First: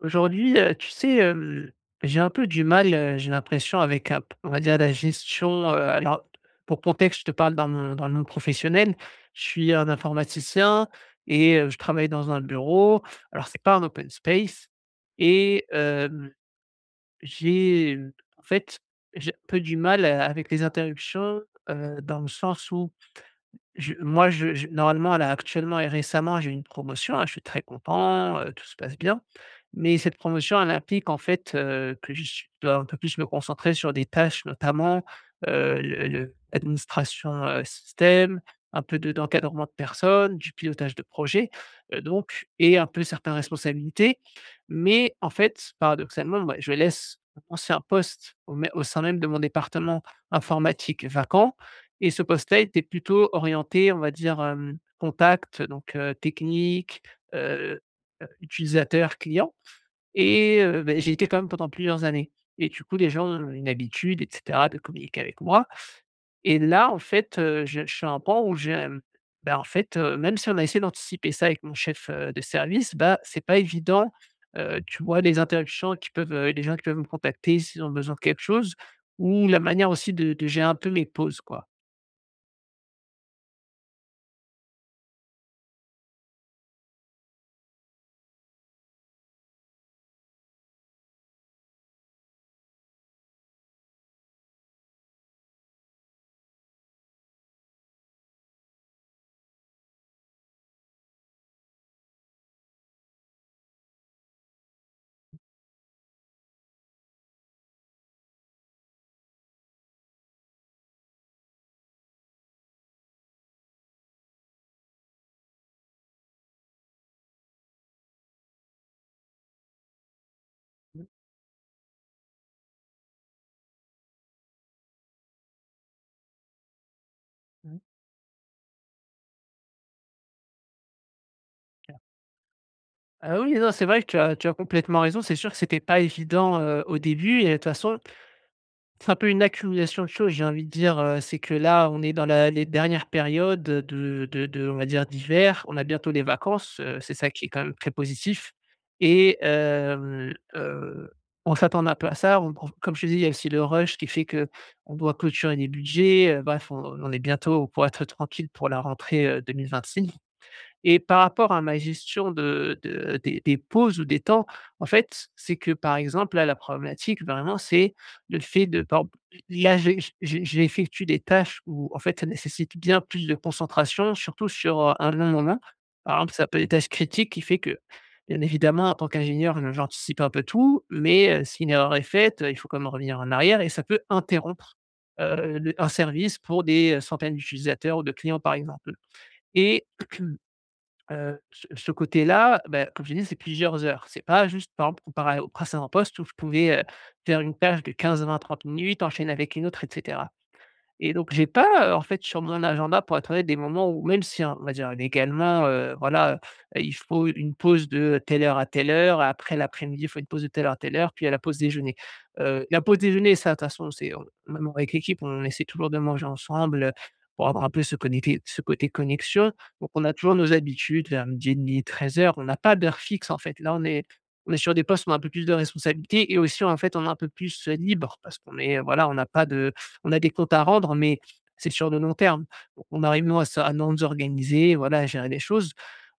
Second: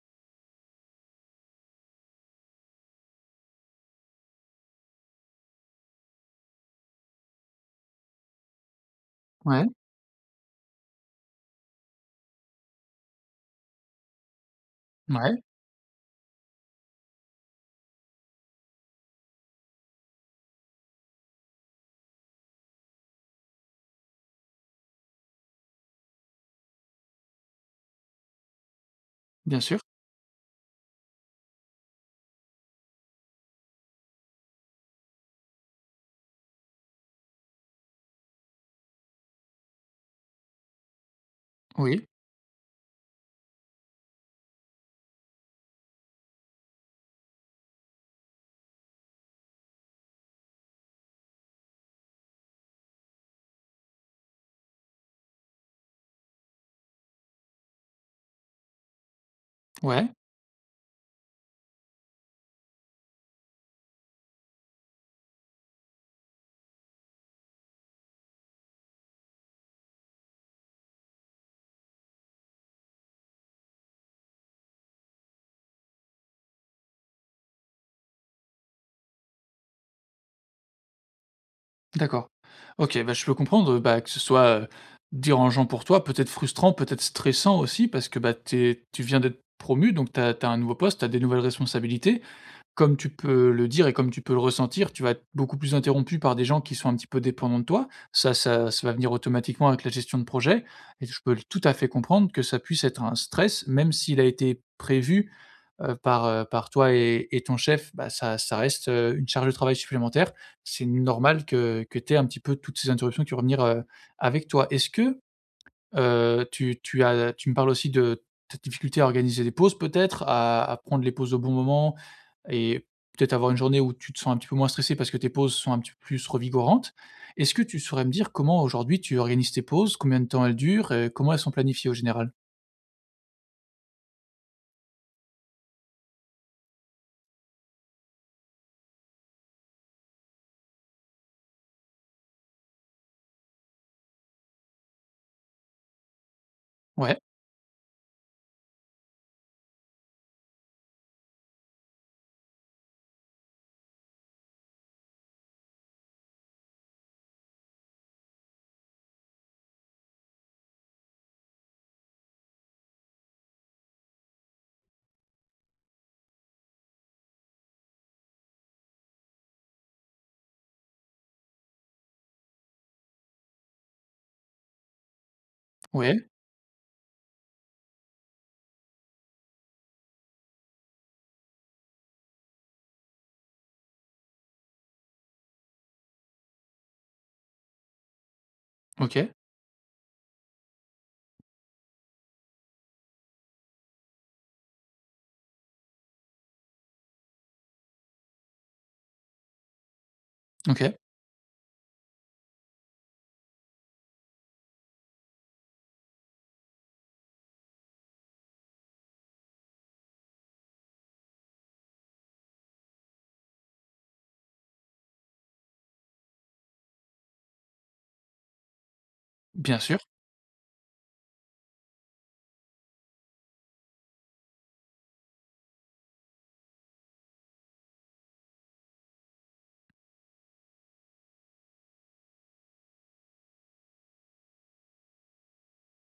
Aujourd'hui, tu sais, j'ai un peu du mal, j'ai l'impression avec un p on va dire la gestion, alors pour contexte, je te parle dans le monde professionnel. Je Ouais, suis un informaticien et je travaille dans un bureau. Alors c'est pas un open space ouais, et j'ai, en fait, j'ai un peu du mal, avec les interruptions, dans le sens où je moi je normalement là actuellement et récemment, j'ai eu une promotion, hein, je suis très content, tout se passe bien. bien sûr, Mais cette promotion, elle implique en fait, que je dois un peu plus me concentrer sur des tâches, notamment, le administration, système, un peu de d'encadrement de personnes, du pilotage de projet, oui, donc et un peu certaines responsabilités. Mais en fait, paradoxalement, bah, je laisse mon ancien poste au sein même de mon département informatique vacant, et ce poste-là était plutôt orienté, on va dire, contact, donc technique, heu, utilisateur, client. ouais, Et beh, j'y étais quand même pendant plusieurs années, et du coup, les gens ont une habitude et cetera de communiquer avec moi. Et là, en fait, je suis à un point où j'ai, bah, en fait, même si on a essayé d'anticiper ça avec mon chef, de service, bah, c'est pas évident, tu vois? Les interruptions qui peuvent, les gens qui peuvent me contacter s'ils ont besoin de quelque chose, ou la manière aussi de gérer un peu mes pauses, quoi. d'accord. OK, bah, je peux comprendre, bah, que ce soit, dérangeant pour toi, peut-être frustrant, peut-être stressant aussi parce que, bah, tu viens d'être promu donc tu as un nouveau poste, tu as des nouvelles responsabilités. Comme tu peux le dire et comme tu peux le ressentir, tu vas être beaucoup plus interrompu par des gens qui sont un petit peu dépendants de toi. Ça va venir automatiquement avec la gestion de projet et je peux tout à fait comprendre que ça puisse être un stress, même s'il a été prévu par, par toi et ton chef, bah, ça reste, une charge de travail supplémentaire. C'est normal que tu aies un petit peu toutes ces interruptions qui vont venir, avec toi. Est-ce que, tu me parles aussi de ta difficulté à organiser des pauses peut-être, à prendre Mmh. les pauses au bon moment et peut-être avoir une journée où tu te sens un petit peu moins stressé parce que tes pauses sont un petit peu plus revigorantes. Est-ce que Mmh. tu saurais me dire comment aujourd'hui tu organises tes pauses? Combien de temps elles durent? Comment elles sont planifiées au général? Ah oui, non, c'est vrai que tu as complètement raison. C'est sûr que c'était pas évident, au début. Et de toute façon, c'est un peu une accumulation de choses, j'ai envie de dire, c'est que là, on est dans la les dernières périodes, de on va dire, d'hiver. On a bientôt les vacances, c'est Ouais, ça qui est quand même très positif, et on s'attend un peu à ça. On prend, comme je te dis, il y a aussi le rush qui fait que on doit clôturer les budgets, bref, on est bientôt pour être tranquille pour la rentrée, 2026. Et par rapport à ma gestion de des pauses ou des temps, en fait, c'est que, par exemple, là, la problématique vraiment, c'est le fait de, par exemple, là, j'effectue des tâches où, en fait, ça nécessite bien plus de concentration, surtout sur, un long moment. Par ouais, exemple, ça peut être des tâches critiques qui fait que, bien évidemment, en tant qu'ingénieur, j'anticipe un peu tout, mais si une erreur est faite, il faut quand même revenir en arrière, et ça peut interrompre, le un service pour des, centaines d'utilisateurs ou de clients, par exemple. OK, Et ce côté-là, bah, comme je l'ai dit, c'est plusieurs heures. C'est pas juste, par exemple, comparé au précédent poste où je pouvais, faire une tâche de 15 vingt trente minutes, enchaîner avec une autre et cetera. OK, Et donc j'ai pas, en fait, sur mon agenda, pour être honnête, des moments où, même si, hein, on va dire légalement, voilà, il faut une pause de telle heure à telle heure, après l'après-midi, il faut une pause de telle heure à telle heure, puis à la pause déjeuner. La pause déjeuner, ça, de toute façon, c'est on, même avec l'équipe, on essaie toujours de manger ensemble, pour avoir un peu ce côté connexion. bien Donc sûr, on a toujours nos habitudes vers 12:30, heures. On n'a pas d'heure fixe, en fait. Là, on est sur des postes où on a un peu plus de responsabilité, et aussi, en fait, on est un peu plus, libre, parce qu'on est, voilà, on n'a pas de on a des comptes à rendre, mais c'est sur le long terme. Donc, on arrive, nous, à, à nous organiser, voilà, à gérer les choses.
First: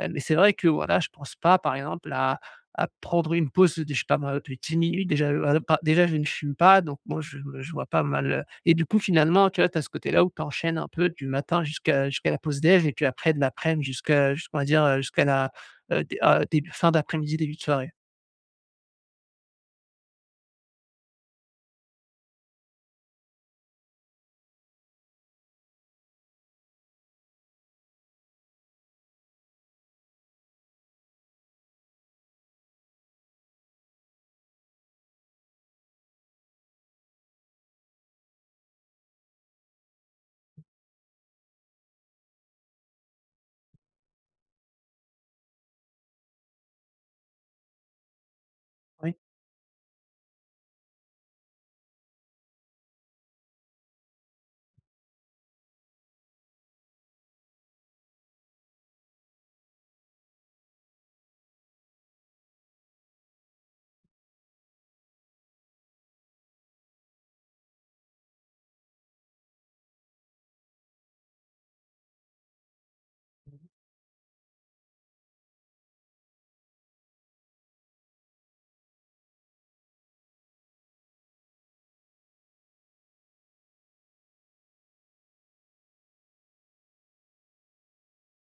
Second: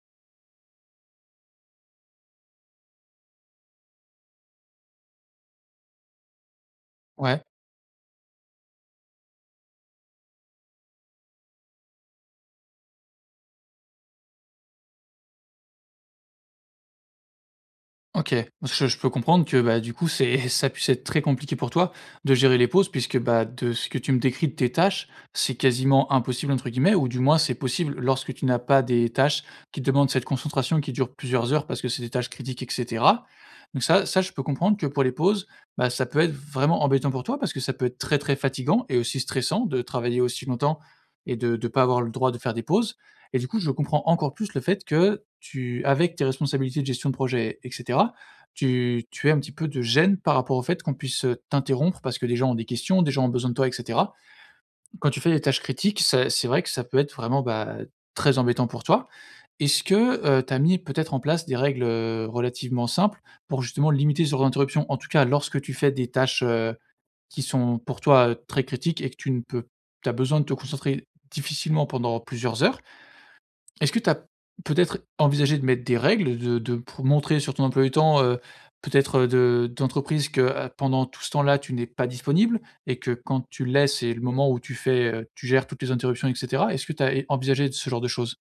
Mais c'est vrai que voilà, je pense pas, par exemple, à prendre une pause de, je sais pas, moi, de 10 minutes. Déjà, déjà, je ne fume pas, donc moi, ouais. je vois pas mal. Et du coup, finalement, tu vois, as ce côté-là où tu enchaînes un peu du matin jusqu'à la pause déj, et puis après de l'après-midi on va dire, jusqu'à la fin d'après-midi, début de soirée. OK. Parce que je peux comprendre que, bah, du coup, c'est ça puisse être très compliqué pour toi de gérer les pauses puisque, bah, de ce que tu me décris de tes tâches, c'est «quasiment impossible» entre guillemets ou du moins c'est possible lorsque tu n'as pas des tâches qui te demandent cette concentration qui dure plusieurs heures parce que c'est des tâches critiques et cetera. Donc ça je peux comprendre que pour les pauses, bah, ça peut être vraiment embêtant pour toi parce que ça peut être très, très fatigant et aussi stressant de travailler aussi longtemps et de pas avoir le droit de faire des pauses. Et du coup, je comprends encore plus le fait que tu avec tes responsabilités de gestion de projet et cetera, tu Oui. tu aies un petit peu de gêne par rapport au fait qu'on puisse, t'interrompre parce que des gens ont des questions, des gens ont besoin de toi et cetera. Quand tu fais des tâches critiques, ça c'est vrai que ça peut être vraiment, bah, très embêtant pour toi. Est-ce que, tu as mis peut-être en place des règles, relativement simples pour justement limiter ce genre d'interruption? En tout cas, lorsque tu fais des tâches, qui sont pour toi, très critiques et que tu ne peux tu as besoin de te concentrer difficilement pendant plusieurs heures. Est-ce que tu as peut-être envisagé de mettre des règles, de pour montrer sur ton emploi du temps, peut-être, de d'entreprise que, pendant tout ce temps-là, tu n'es pas disponible et que quand tu l'es, c'est le moment où tu fais, tu gères toutes les interruptions et cetera? Est-ce que tu as envisagé ce genre de choses?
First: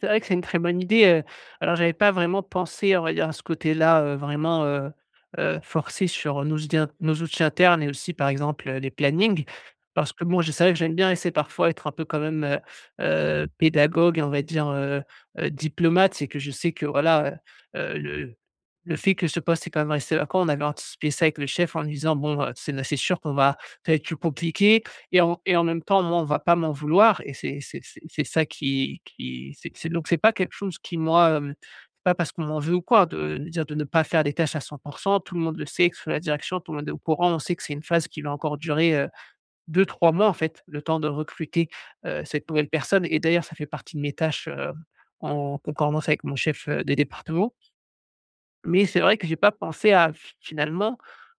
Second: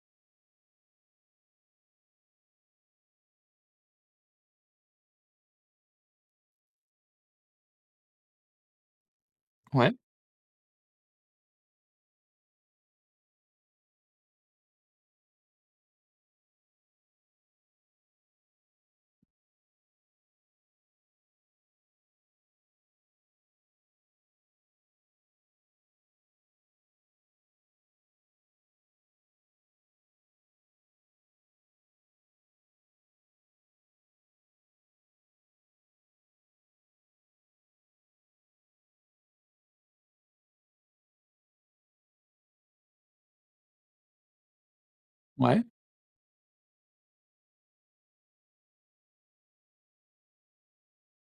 C'est vrai que c'est une très bonne idée, alors j'avais pas vraiment pensé, on va dire, à ce côté-là, vraiment, forcé sur nos outils internes, et aussi, par exemple, les plannings. Ouais, Parce que bon, je savais que j'aime bien essayer parfois être un peu quand même, pédagogue, on va dire, diplomate. C'est que je sais que voilà, heu heu, le le fait que ce poste est quand même resté vacant, on avait anticipé ça avec le chef en lui disant: «Bon, c'est sûr qu'on va ça va être plus compliqué». Et en même temps, moi, on va pas m'en vouloir, et c'est ça qui c'est donc c'est pas quelque chose qui, moi, c'est pas parce qu'on m'en veut ou quoi de dire de ne pas faire des tâches à 100. Tout le monde le sait, que ce soit la direction, tout le monde est au courant. On sait que c'est une phase qui va encore durer, 2-3 mois, en fait, le temps de recruter, cette nouvelle personne, et d'ailleurs, ça fait partie de mes tâches, en ouais, concordance avec mon chef, de département. Mais c'est vrai que j'ai pas pensé à, finalement,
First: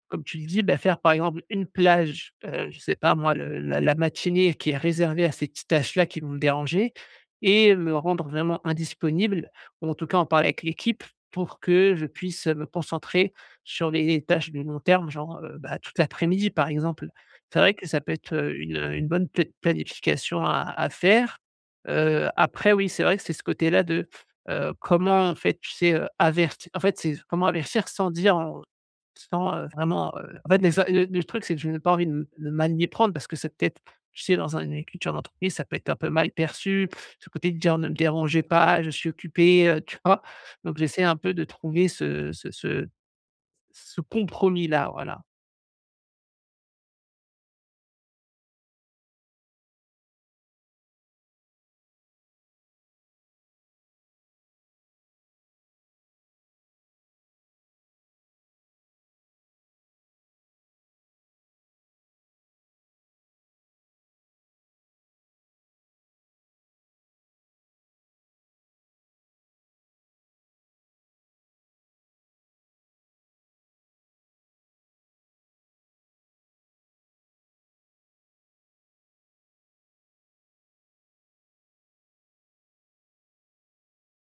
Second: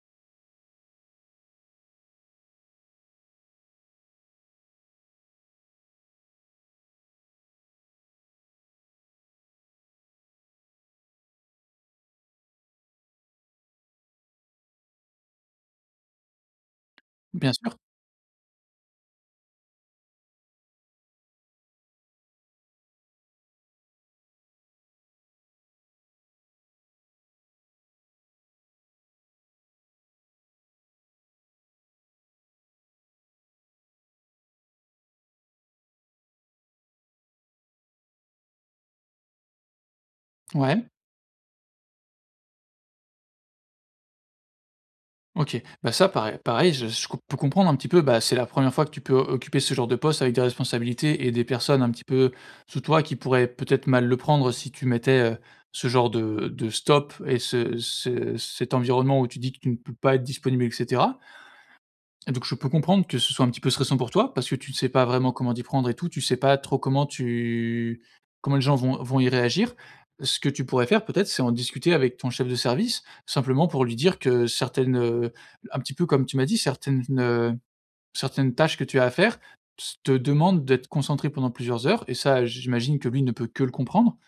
comme tu le dis, bah, faire par exemple une plage, je sais pas moi, le la la matinée qui est réservée à ces petites tâches-là qui vont me déranger et me rendre vraiment indisponible, ou en tout cas en parler avec l'équipe pour que je puisse me concentrer sur les tâches de long terme, genre, bah, toute l'après-midi par exemple. bien C'est vrai sûr. que ça peut être, une bonne planification à faire. Après oui, c'est vrai que c'est ce côté-là de, comment, en fait, tu sais, averti, en fait, c'est comment avertir sans dire, sans, vraiment, en fait, le truc, c'est que je n'ai pas envie de mal m'y prendre, parce que c'est peut-être, tu sais, dans un une culture d'entreprise, ça peut être un peu mal perçu, ce côté de dire: «Ne me dérangez pas, je suis occupé», tu vois? Donc Ouais. j'essaie un peu de trouver ce compromis-là, voilà. OK. Bah, ça, pareil pareil, je co- peux comprendre un petit peu, bah, c'est la première fois que tu peux occuper ce genre de poste avec des responsabilités et des personnes un petit peu sous toi qui pourraient peut-être mal le prendre si tu mettais, ce genre de stop et ce ce cet environnement où tu dis que tu ne peux pas être disponible etc. Donc je peux comprendre que ce soit un petit peu stressant pour toi, parce que tu ne sais pas vraiment comment t'y prendre et tout, tu sais pas trop comment tu comment les gens vont y réagir. Ce que tu pourrais faire peut-être, c'est en discuter avec ton chef de service, simplement pour lui dire que certaines, un petit peu comme tu m'as dit, certaines, certaines tâches que tu as à faire s te demandent d'être concentré pendant plusieurs heures et ça, j'imagine que lui ne peut que le comprendre.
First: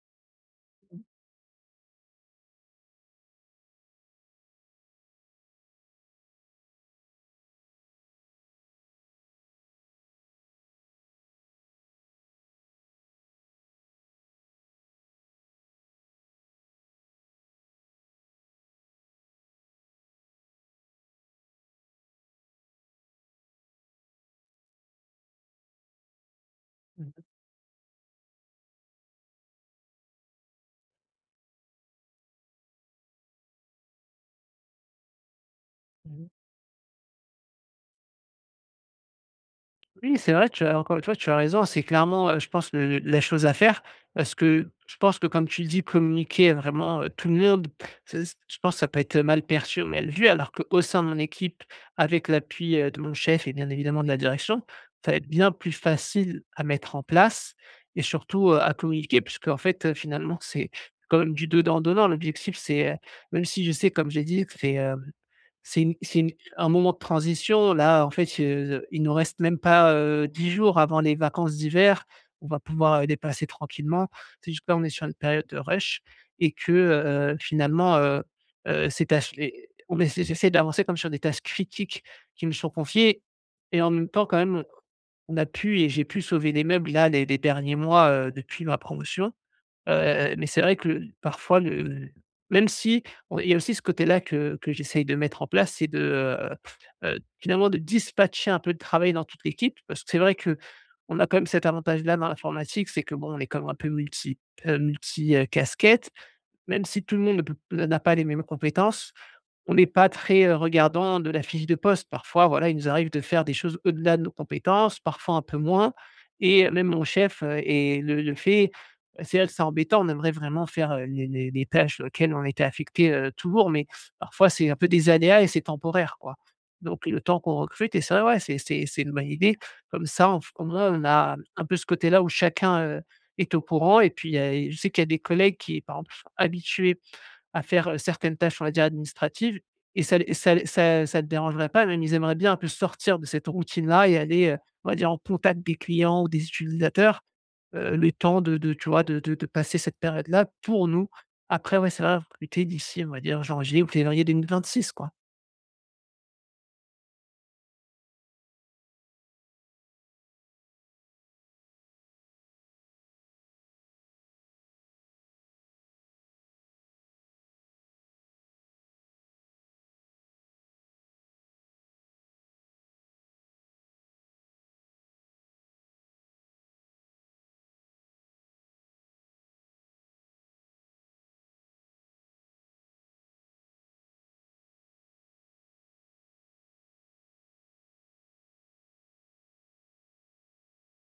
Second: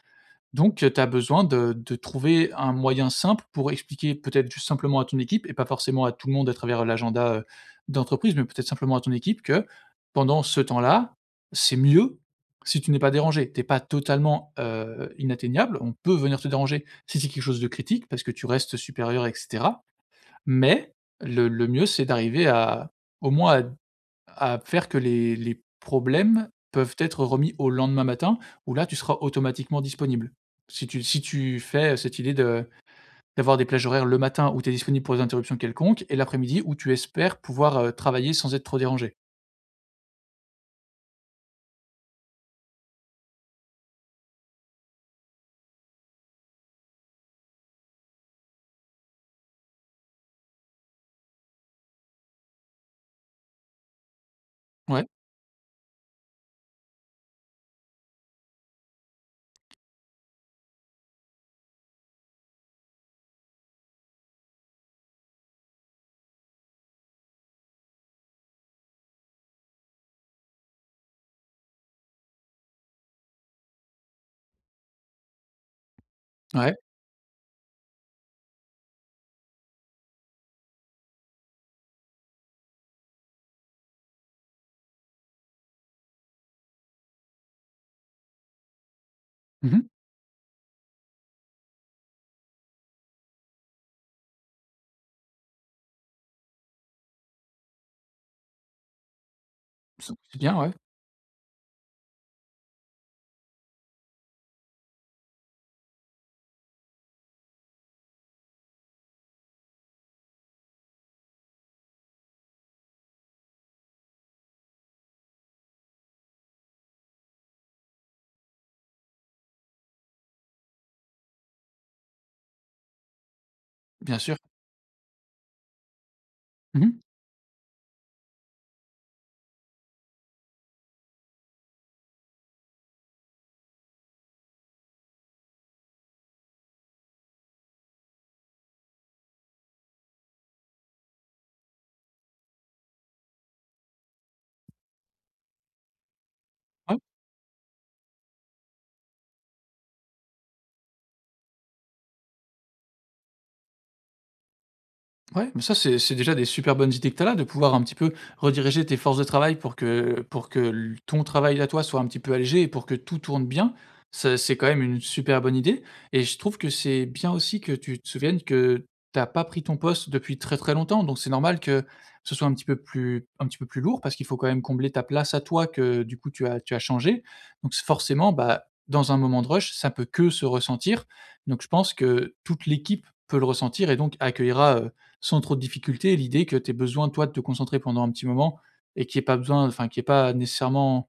Donc, Mmh. tu as besoin de trouver un moyen simple pour expliquer peut-être juste simplement à ton équipe et pas forcément à tout le monde à travers l'agenda, d'entreprise, mais peut-être simplement à ton équipe que pendant ce temps-là, c'est mieux si tu n'es pas dérangé. Tu es pas totalement, inatteignable, on peut venir te déranger si c'est quelque chose de critique parce que tu restes supérieur et cetera, mais le mieux c'est d'arriver à au moins à faire que les problèmes peuvent Mmh. être remis au lendemain matin où là, tu seras automatiquement disponible. Si tu si tu fais cette idée de d'avoir des plages horaires le matin où tu es disponible pour des interruptions quelconques et Mmh. l'après-midi où tu espères pouvoir, travailler sans être trop dérangé. Oui, c'est vrai, tu as encore une fois, tu as raison. C'est clairement, je pense, le la chose à faire, parce que je pense que comme tu dis, communiquer à vraiment, tout le monde, c'est c je pense que ça peut être mal perçu ou mal vu, alors qu'au sein de mon équipe, avec l'appui, de mon chef et bien évidemment de la direction, Ouais, ça va être bien plus facile à mettre en place, et surtout, à communiquer, puisqu'en fait, finalement, c'est quand même du donnant-donnant. L'objectif, c'est, même si je sais, comme j'ai dit, que c'est une un moment de transition. Là, en fait, il nous reste même pas, 10 jours avant les vacances d'hiver. On va pouvoir, les passer tranquillement. C'est juste que là, on est sur une période de rush, et que, ouais. Finalement, ces tâches les on essaie j'essaie d'avancer, comme sur des tâches critiques qui me sont confiées, et en même temps, quand même, on a pu et j'ai pu sauver des meubles là, les derniers mois, depuis ma promotion. Mmh mh. Mais c'est vrai que le parfois le même si on il y a aussi ce côté-là que j'essaye de mettre en place, c'est de, finalement, de dispatcher un peu de travail dans toute l'équipe. Parce que C'est c'est vrai bien, que ouais, on a quand même cet avantage-là dans l'informatique, c'est que, bon, on est quand même un peu multi, multi, casquettes. Même si tout le monde ne peut n'a pas les mêmes compétences, on n'est pas très, regardant de la fiche de poste. Parfois, voilà, il nous arrive de faire des choses au-delà de nos compétences, parfois un peu moins, et même mon chef, et le fait, c'est vrai que c'est embêtant, on aimerait vraiment faire, les tâches auxquelles on était affecté, toujours, mais bien sûr. parfois c'est un peu des aléas et c'est temporaire, quoi. Mmh. Donc le temps qu'on recrute, et c'est vrai, ouais, c'est une bonne idée. Comme ça, on, au moins, on a un peu ce côté-là où chacun, est au courant. Et puis, je sais qu'il y a des collègues qui, par exemple, sont habitués à faire certaines tâches, on va dire, administratives, et ça te dérangerait pas, même ils aimeraient bien un peu sortir de cette routine-là et aller, on va dire, en contact des clients ou des Ouais. utilisateurs, le temps de tu vois, de de passer cette période-là pour nous. Après, ouais, c'est vrai, recruter d'ici, on va dire, janvier ou février 2026, quoi. Ouais, mais ça, c'est déjà des super bonnes idées que tu as là, de pouvoir un petit peu rediriger tes forces de travail pour que l ton travail à toi soit un petit peu allégé et pour que tout tourne bien. Ça, c'est quand même une super bonne idée et je trouve que c'est bien aussi que tu te souviennes que t'as pas pris ton poste depuis très, très longtemps. Donc c'est normal que ce soit un petit peu plus un petit peu plus lourd parce qu'il faut quand même combler ta place à toi que du coup tu as changé. Donc forcément, bah, dans un moment de rush, ça peut que se ressentir. Donc je pense que toute l'équipe peut le ressentir et donc accueillera, sans trop de difficultés. Et l'idée que tu aies besoin, toi, de te concentrer pendant un petit moment et qu'il n'y ait pas besoin, enfin, qu'il n'y ait pas nécessairement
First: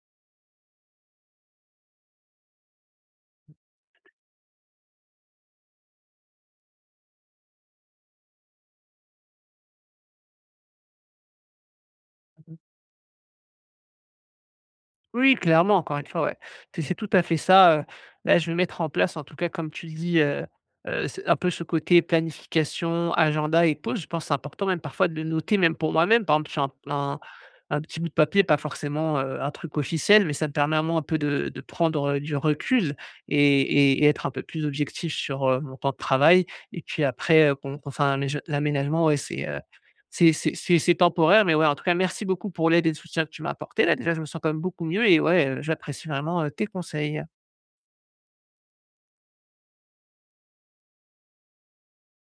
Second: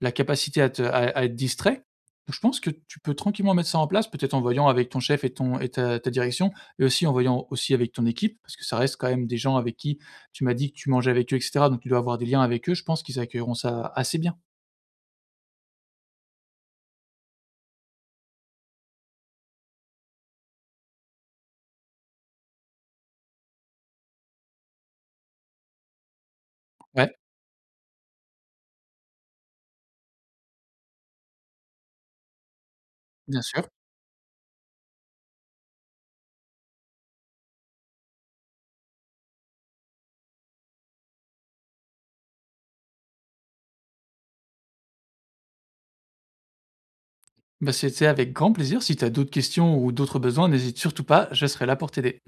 la capacité à, te- à être distrait. Donc, je pense que tu peux tranquillement mettre ça en place, peut-être en voyant avec ton chef et, ton, et ta, ta direction, et aussi en voyant aussi avec ton équipe, parce que ça reste quand même des gens avec qui tu m'as dit que tu mangeais avec eux, etc. Donc tu dois avoir des liens Mmh. avec eux. Je pense qu'ils accueilleront ça assez bien. Oui, clairement, encore une fois, ouais. C'est tout à fait ça. Là, je vais mettre en place, en tout cas, comme tu le dis, c'est un peu ce côté planification, agenda et pause. Je pense que c'est important même parfois de le noter, même pour moi-même. Par exemple, sur Ouais, un petit bout de papier, pas forcément, un truc officiel, mais ça me permet vraiment un peu de prendre, du recul, bien et sûr. Et être un peu plus objectif sur, mon temps de travail. Et puis après, qu'on fait un amége l'aménagement, ouais, c'est temporaire, mais ouais, en tout cas, merci beaucoup pour l'aide et le soutien que tu m'as apporté là. Déjà, je me sens quand même beaucoup mieux, et ouais, j'apprécie vraiment, tes conseils. Bah, c'était avec grand plaisir. Si tu as d'autres questions ou d'autres besoins, n'hésite surtout pas, je serai là pour t'aider.